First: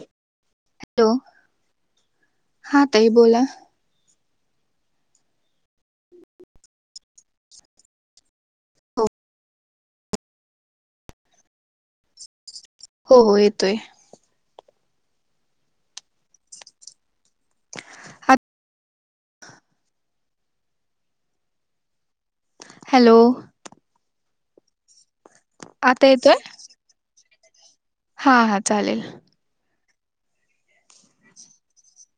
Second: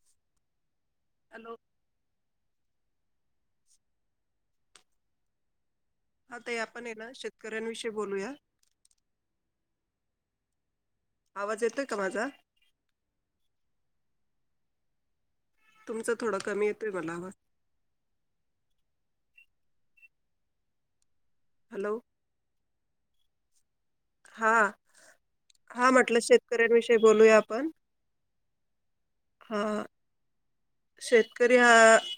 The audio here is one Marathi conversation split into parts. हॅलो, हॅलो हा ताई बोला. हा ताई आपण ये ना शेतकऱ्यांविषयी बोलूया आवाज येतोय का माझा? हो हो येतोय. तुमचं थोडं कमी येतोय मला आवाज हात हॅलो. हॅलो. हा, हा आता म्हटलं येतोय शेतकऱ्यांविषयी बोलूया आपण हा हा चालेल. हा शेतकरी हा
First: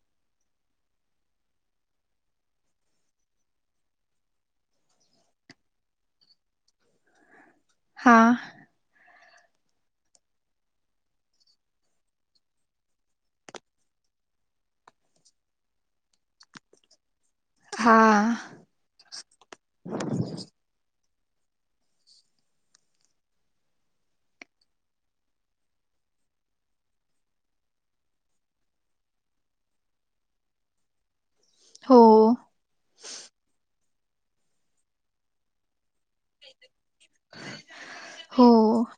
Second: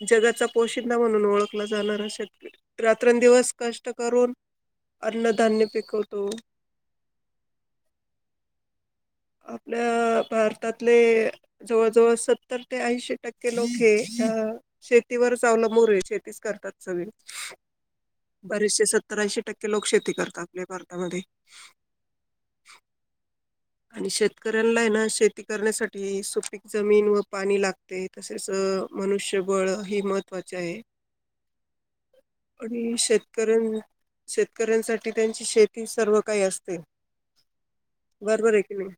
जगाचा पोशिंदा म्हणून ओळखला जाणारा शेतक [inaudible] रात्रंदिवस कष्ट करून अन्नधान्य पिकवतो. हा. आपल्या भारतातले जवळजवळ सत्तर ते ऐंशी टक्के लोक हे अ शेतीवर अवलंमूर ये, शेतीच करतात सगळी हा बरेसे सत्तर ऐंशी टक्के लोक शेती करता आपल्या भारतामध्ये आणि शेतकऱ्यांलाय ना शेती करण्यासाठी सुपीक जमीन व पाणी लागते तसेच अ अ मनुष्यबळ ही महत्वाचे आहे. हो आणि शेतकऱ्यां शेतकऱ्यांसाठी त्यांची शेती सर्व काही असते. हो बरबर आये की नाही?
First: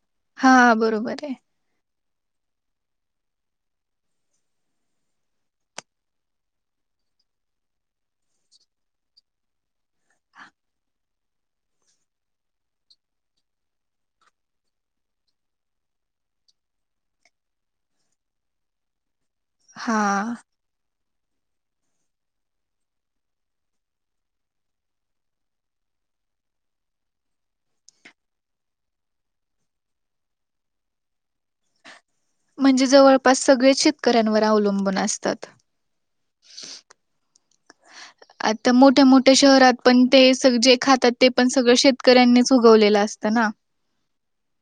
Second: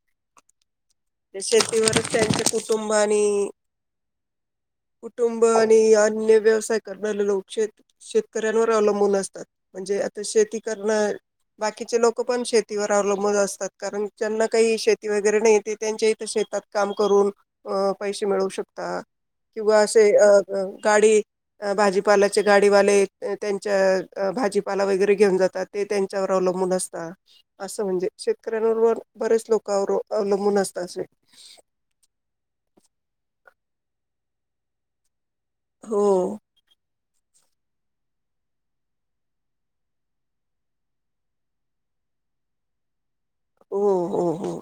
हा बरोबर आहे त्या शेतीवरच त्यांच्या कुटुंबानी कुटुंब आणि अन्य व्यवसाय करणारे लोक शेत शेतकऱ्यांवर अवलंबून असतात म्हणजे [unintelligible] आता शेती करणं, बाकीचे लोक पण शेतीवर अवलंबून असतात. कारण ज्यांना काही शेती वगैरे नाही, ते त्यांच्या हित शेतात काम करून अ पैसे मिळू शकता किंवा हा असे अ [unintelligible] गाडी अ भाजीपालाचे गाडीवाले य त्यांच्या अ भाजीपाला वगैरे घेऊन जातात, ते त्यांच्याव अवलंबून असता, अस म्हणजे शेत कऱ्यांवर बन बरेच लोक अवर अवलंबून असता असे म्हणजे जवळपास सगळे शेतकऱ्यांवर अवलंबून असतात. हो. आता मोठ्या मोठ्या शहरात पण ते सग, जे खातात ते पण सगळं शेतकऱ्यांनीच उगवलेलं अस ओ हो हो.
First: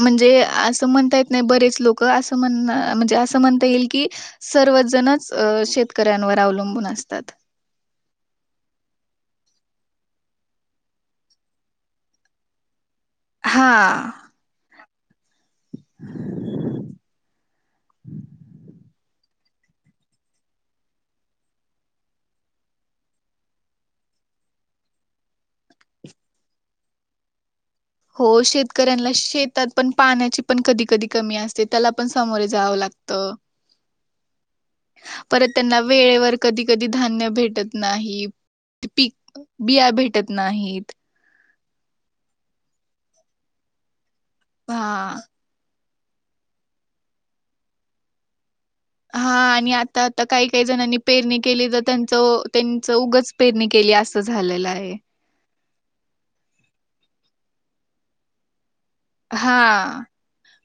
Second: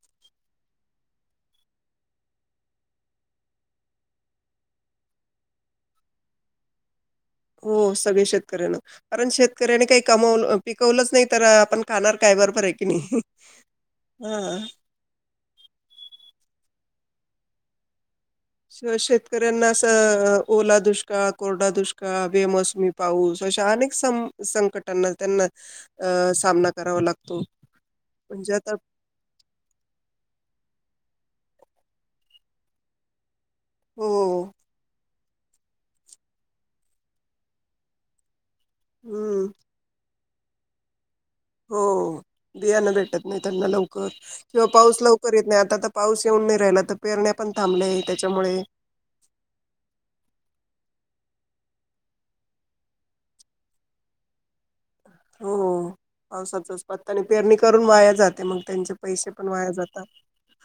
म्हणजे असं म्हणता येत नाही बरेच लोक अस म्हणा म्हणजे असं म्हणता येईल की सर्वज जणच अ शेतकऱ्यांवर अवलंबून असतात. हो सगळे शेतकऱ्यांना कारण शेतकऱ्यांनी काही कमवल अ पिकवलंच नाही तर आपण खाणार काय बरबर आय कणी हा हा शेतकऱ्यांना असं ओला दुष्काळ कोरडा दुष्काळ बेमोसमी पाऊस अशा अनेक संक संकटांना त्यांना सामना करावा लागतो. हो म्हणजे आता शेतकऱ्यांना शेतात पण पाण्याची पण कधी कधी कमी असते त्याला पण समोरे जावं लागत. हो. परत त्यांना वेळेवर कधी कधी धान्य भेटत नाही. पीक हं. बिया भेटत नाहीत. हो बियाना भेटत नाही त्यांना लवकर किंवा पाऊस हा. लवकर येत नाही आता तर पाऊस येऊन नाही राहिला, तर पेरण्या पण थांबले त्याच्यामुळे हा आणि आता आता काही काही जणांनी पेरणी केली तर त्यांचं त्यांच उगच पेरणी केली, असं झालेलं आहे. हो पावसाचाच पत्ता नाई आणि पेरणी करून वाया जाते मग त्यांच्या हा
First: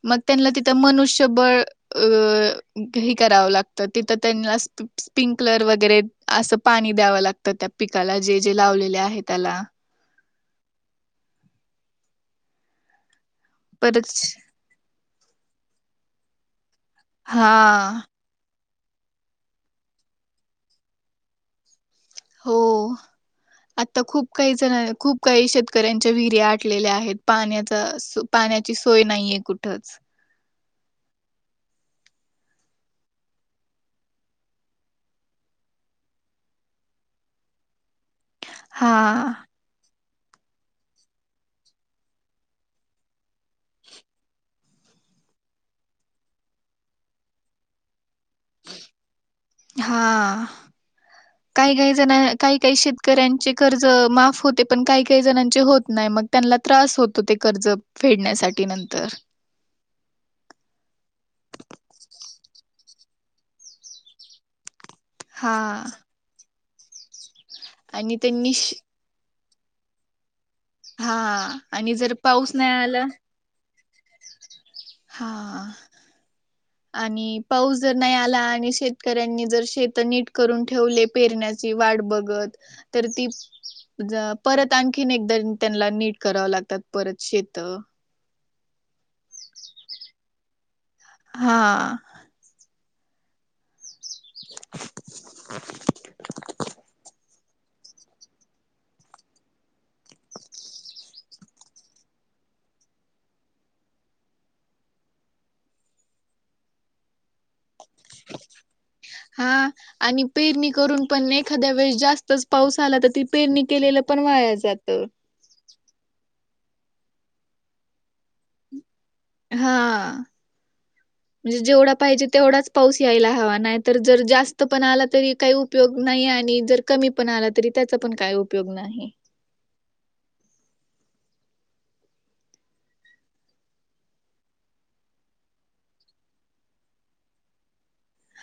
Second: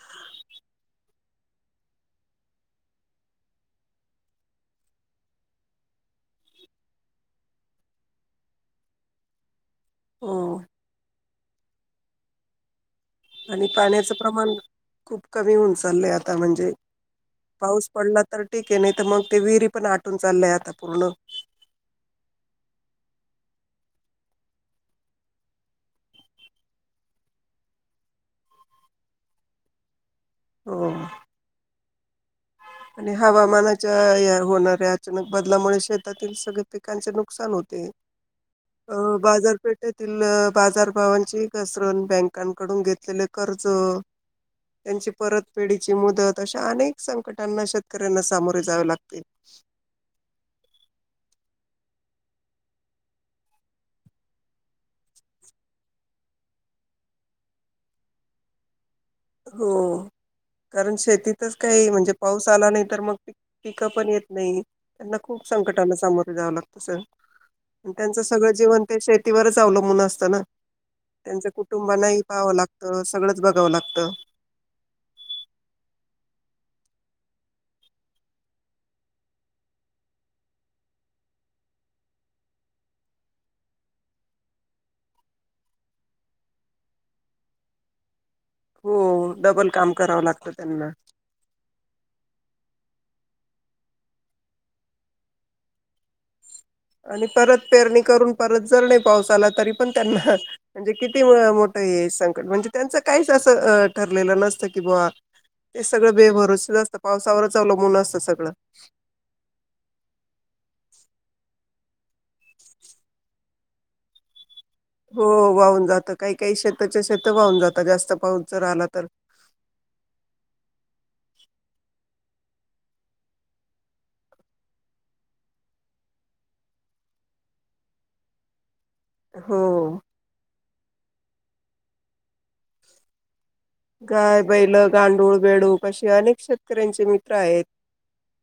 मग त्यांना तिथं मनुष्यबळ अ करावं लागत तिथ त्यांना स्पिंकलर वगैरे अस पाणी द्यावं लागतं त्या पिकाला जे जे लावलेले आहे त्याला हो. आणि पाण्याचं परत प्रमाण खूप कमी होऊन चाललंय आता म्हणजे. पाऊस हा, पडला तर ठीक आहे नाही, तर मग ते विहिरी पण आटून चाललंय आता पूर्ण. हो. आता खूप काही जण खूप काही शेतकऱ्यांच्या विहिरी आटलेल्या आहेत पाण्याची सोय नाहीये कुठ हो. आणि हवामानाच्या होणाऱ्या अचानक बदलामुळे शेतातील सगळे पिकांचे नुकसान होते. अ हां, बाजारपेठेत बाजारभवांची घसरण बँकांकडून घेतलेले कर्ज त्यांची परत फेढीची मुदत अशा अनेक संकट ना शेतकऱ्यांना सामोरे जावे लागते. काही काही जण काही काही शेतकऱ्यांचे कर्ज माफ होते, पण काही काही जणांचे होत नाही मग त्यांना ला त्रास होतो ते कर्ज फेडण्यासाठी नंतर. हो. कारण शेतीतच काही म्हणजे पाऊस आला नाही तर मग पिकं पण येत नाही. त्यांना खूप हां संकटांना सामोरे जा्यावं लागतं सर आणि त्यांचं सगळं त्यांनी श जीवन ते च शेतीवरच अवलंबून असतं ना, त्यांचं हां आणि जर कुटुंबाांनाही पाऊस पाहाव नाही लागतं सगळंच बघावं लागतं. हा. आणि पाऊस जर नाही आला आणि शेतकऱ्यांनी जर शेत नीट करून ठेवले पेरण्या ची वाट बघत तर ती परत आणखीन एकदा त्यांला नीट करावं लागतात परत शेत. हो डबल काम करावं लागतं त्यांना. हा. [inaudible] परत पेरणी करून परत जर नाही पाऊस आला तरी पण त्यांना म्हणजे किती मोठं हे येस संकट म्हणजे त्यांच काहीच असं ठरलेलं नसतं की बुवा ते सगळं बेभरोस अस्तं पावसावरच अवलंबून असतं सगळं हा आणि पेरणी करून पण एखाद्या वेळी जास्तच पाऊस आला तर ती पेरणी केलेलं पण वाया जात. हो वाहून जात काही काही शेताच्या शेत वाहून जातात, जास्त पाऊस जर आला तर. हा. [inaudible] म्हणजे जेवढा पाहिजे तेवढाच पाऊस यायला हवा नाही तर जर जास्त पण आला तरी काही उपयोग नाही आहे. आणि जर कमी पण आला तरी त्याचा पण काय उपयोग नाही. हो. गाय, बैल, गांडूळ, बेडूक असे अनेक शेतकऱ्यांचे मित्र आहेत.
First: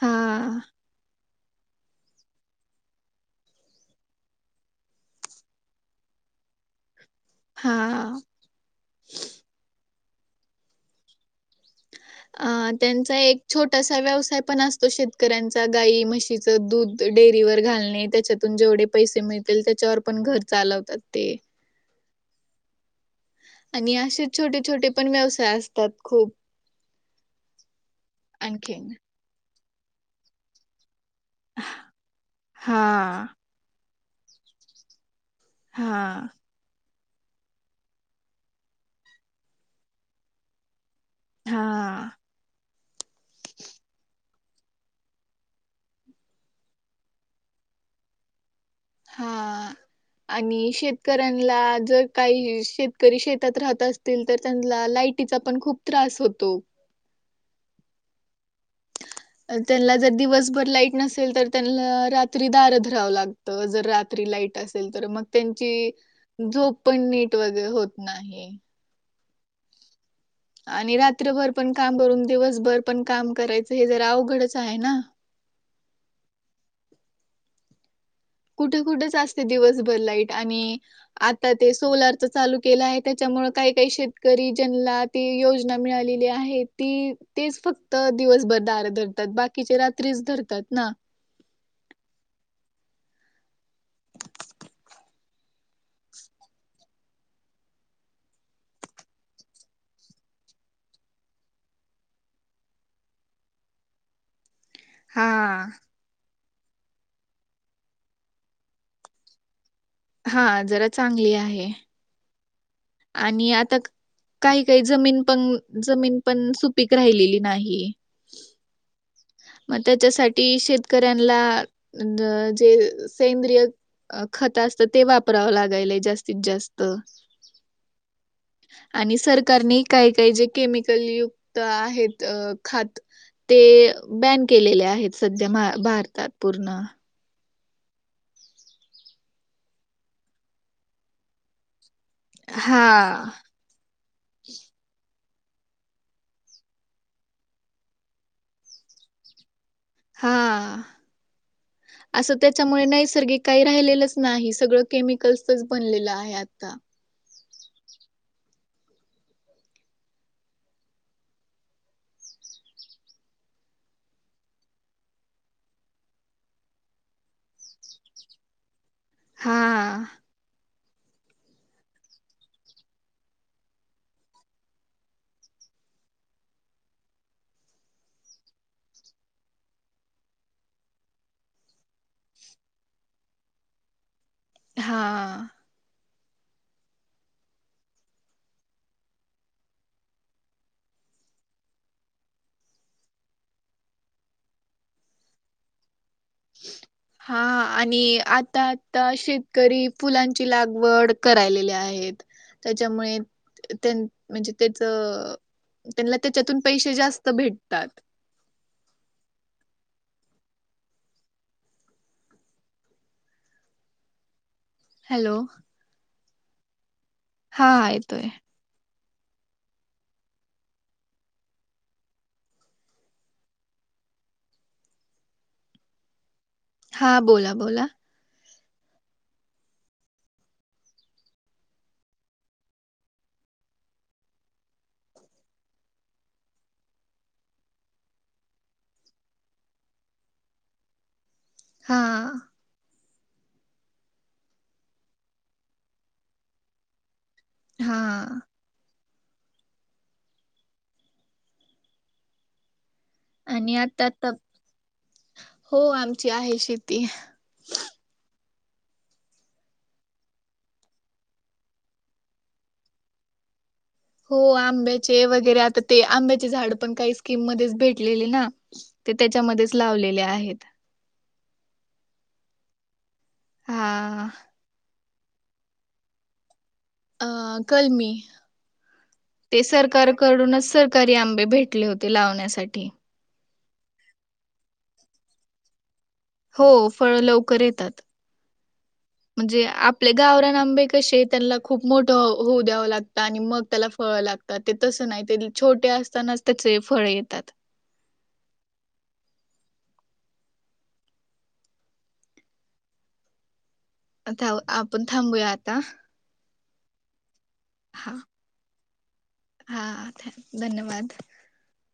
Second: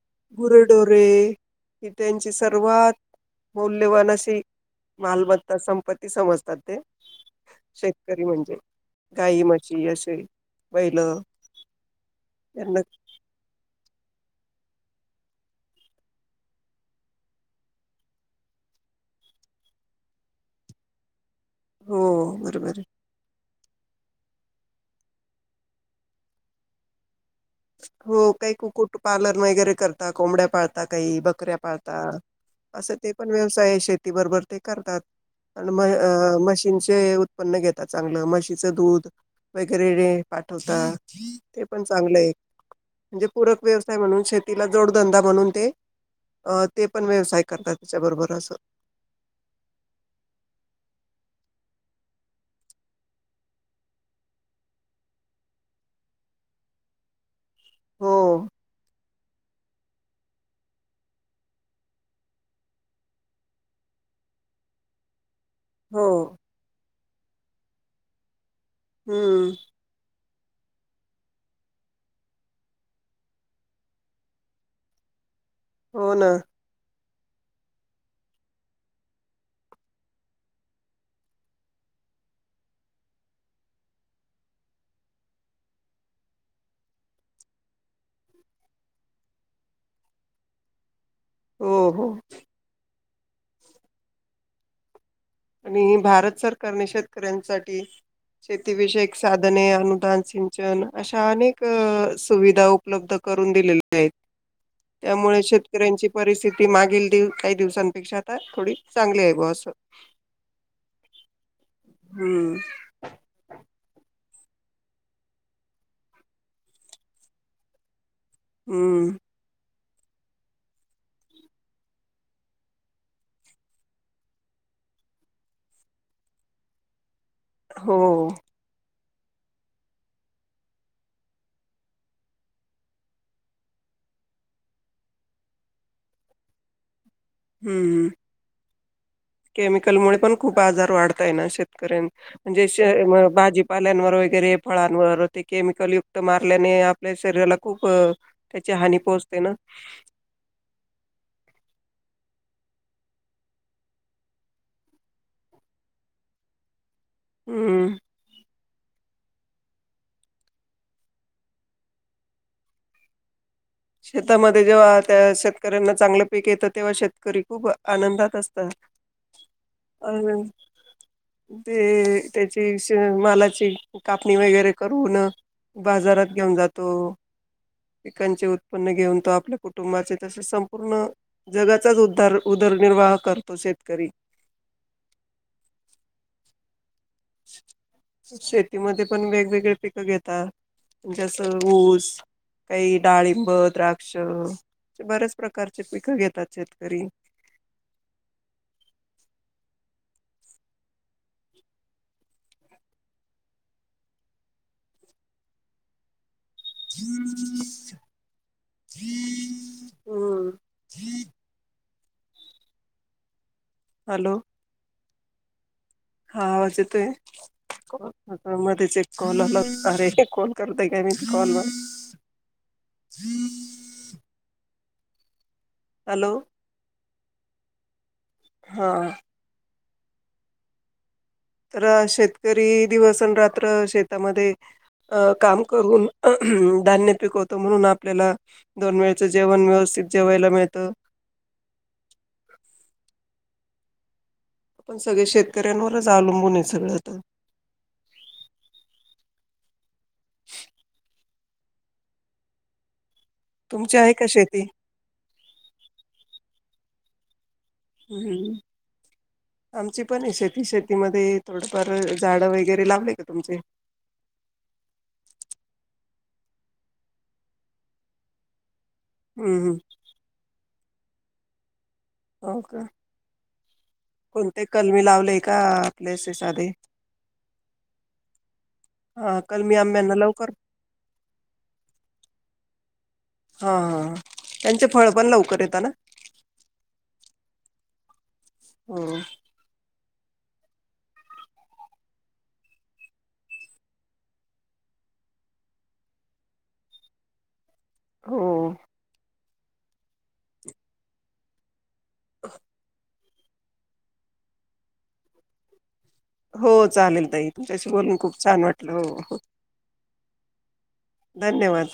हा गुरडोरे ही त्यांचे सर्वात मौल्यवान अशी मालमत्ता संपत्ती समजतात ते. हा शेतकरी म्हणजे. गाई, म्हशी असे बैल अ यांना त्यांचा एक छो टसा व्यवसाय पण असतो शेतकऱ्यांचा गाई म्हशीच दूध डेअरीवर घालणे त्याच्यातून जे वढे पैसे मिळतील त्याच्यावर पण घर चालवतात ते. हो बरोबरे. आणि असे छोटे छोटे पण व्यवसाय असतात खूप. हो काही आणखीन. कुकुट पालन वगैरे करता, कोंबड्या पाळता, काही बकऱ्या पाळता असं ते हां, पण व्यवसाय शेती बरबर ते करतात. आण म हां, अ म्हशीनची जे उत्पन्न घेतात चांगलं म्हशीचं दूध वगैरे पाठवता. ते पण हां. चांगलंये. म्हणजे पूरक व्यवसाय म्हणून शेतीला जोडधंदा म्हणून ते अ ते पण व्यवसाय करतात त्याच्याबरोबर असं. हा. आणि शेतकऱ्यांना जर काही शेतकरी शेतात राहत असतील तर त्यांला लाटीचा पण खूप त्रास होतो. हो. त्यांला जर दिवसभर लाईट नसेल तर त्यांना रात्री धार धरावं लागतं जर रात्री लाईट असेल तर मग त्यांची हो झोप पण नीट वगैरे होत नाही. हम्म. आणि रात्रभर पण काम करुन दिवसभर पण काम करायचं हे जरा अवघडच आहे ना. हो ना. कुठे कुठेच असते दिवसभर लाईट आणि आता ते सोलारच चालू केलं आहे त्याच्या मुळ काही-काही शेतकरी ज्यांला ती योजना मिळालेली आहे ती तेच फक्त दिवस दिवसभर धार धरतात बाकीचे रात्रीच धरतात ना. हो हो. आणि भारत सरकारने शेतकऱ्यांसाठी शेतीविषयक साधने, अनुदान, सिंचन अशा अनेक सुविधा उपलब्ध करून दिलेल्या आहेत त्यामुळे हां, शेतकऱ्यांची परिथिती त मागील दी काही दिवसांपेक्षा आता थोडी चांगली आहे बा असं. हा जरा चांगली आहे हम्म आणि आता काही काही जमीन पण जमीन पण सुपीक राहिलेली नाही हम्म मग त्याच्यासाठी शेतकऱ्यांला जे सेंद्रिय अ खत असत ते वापरावं लागायलाय जास्तीत जास्त हो आणि सरकारने काही काही जे केमिकल युक्त आहेत खात ते बॅन केलेले आहेत सध्या भारतात पूर्ण हम्म हम केमिकल मु पण खूप आजार वाढताय ना शेतकऱ्यां म्हणजे हा. भाजीपाल्यांवर वगैरे फळांवर ते केमिकल युक्त मारल्याने आपल्या शरीराला खूप त्याची हानी पोहोचते ना हा. असं त्याच्यामुळे नैसर्गिक काही राहिलेलंच नाही सगळं केमिकल्सच बनलेलं आहे आता हम्म शेतामध्ये जेव्हा त्या शेतकऱ्यांना चांगलं पीक येतं तेव्हा शेतकरी खूप आनंदात असतात हा. [unintelligible] ते त्याची मालाची कापणी वगैरे करून बाजारात घेऊन जातो. पिकांचे उ त्पन्न घेऊन तो आपल्या कुटुंबाचे तसेच संपूर्ण जगाचाच उद्दार उदरनिर्वाह करतो शे शेतकरी. हा. शेतीमध्येपण वेगवेगळे पिकं घेतात. जसं ऊस काही डाळिंब, द्राक्ष बर्याच प्रकारचे पी हा आणि आता आता शेतकरी फुलांची लागवड करायलेली आहेत. त्याच्यामुळे त्यां म्हणजे त्यांचं त्यांना त्याच्यातून पैसे जास्त भेटतात. हं. हॅलो. हॅलो. हा आवाज येतोय, हा येतोय आता मध्येच कॉल आला. अरे कोण करतंय का मिसकॉल वर ह् हॅलो. हां बोला बोला. हा. तर शेतकरी दिवस आणि रात्र शेतामध्ये अ काम करून धान्य पिकवतो, म्हणून आपल्याला दोन वेळचं जेवण व्यवस् थित जेवायला मिळतं. हा. आपण सगळे शेतकऱ्यांवरच अवलंबून आहे, सगळं आता हा. [inaudible] आणि तुमची आता आहे का आता शेती? हो, आमची आहे शेती. हम्म. आमची पण आहे शेती, शेतीमध्ये थोडंफार झाडं वगैरे लावले का तुमचे? हो आंब्याचे वगैरे आता ते आंब्याचे झाडंपण काही स्कीम मध्येच भेटलेले ना. ते हम्म त्याच्यामध्येच हम्म लावलेले आहेत. हो का? हा कोणते कलमी लावलेय का, आपले असे साधे? अह कलमी. हा ते कलमी आंब्यांना लवकर सरकारकडूनच सरकारी आंबे भेटले होते, लावण्यासाठी. हा हा, त्यांचे फळपण लवकर येतं ना? कर येतात. हो म्हणे आप ते गावरान आंबे कसे त्यांना खूप मोठं होऊ द्यावं लागतं आणि मग त्याला फळं लागतात. ते तसं सं नाय, ते छोटे असतानाच त्याचे फळ येतात. हो. [inaudible] आता आपण थांबूया आता. हो चालेल ताई, तुमच्याशी हा बोलून खूप छान वाटलं हो. हा, धन्यवाद. धन्यवाद.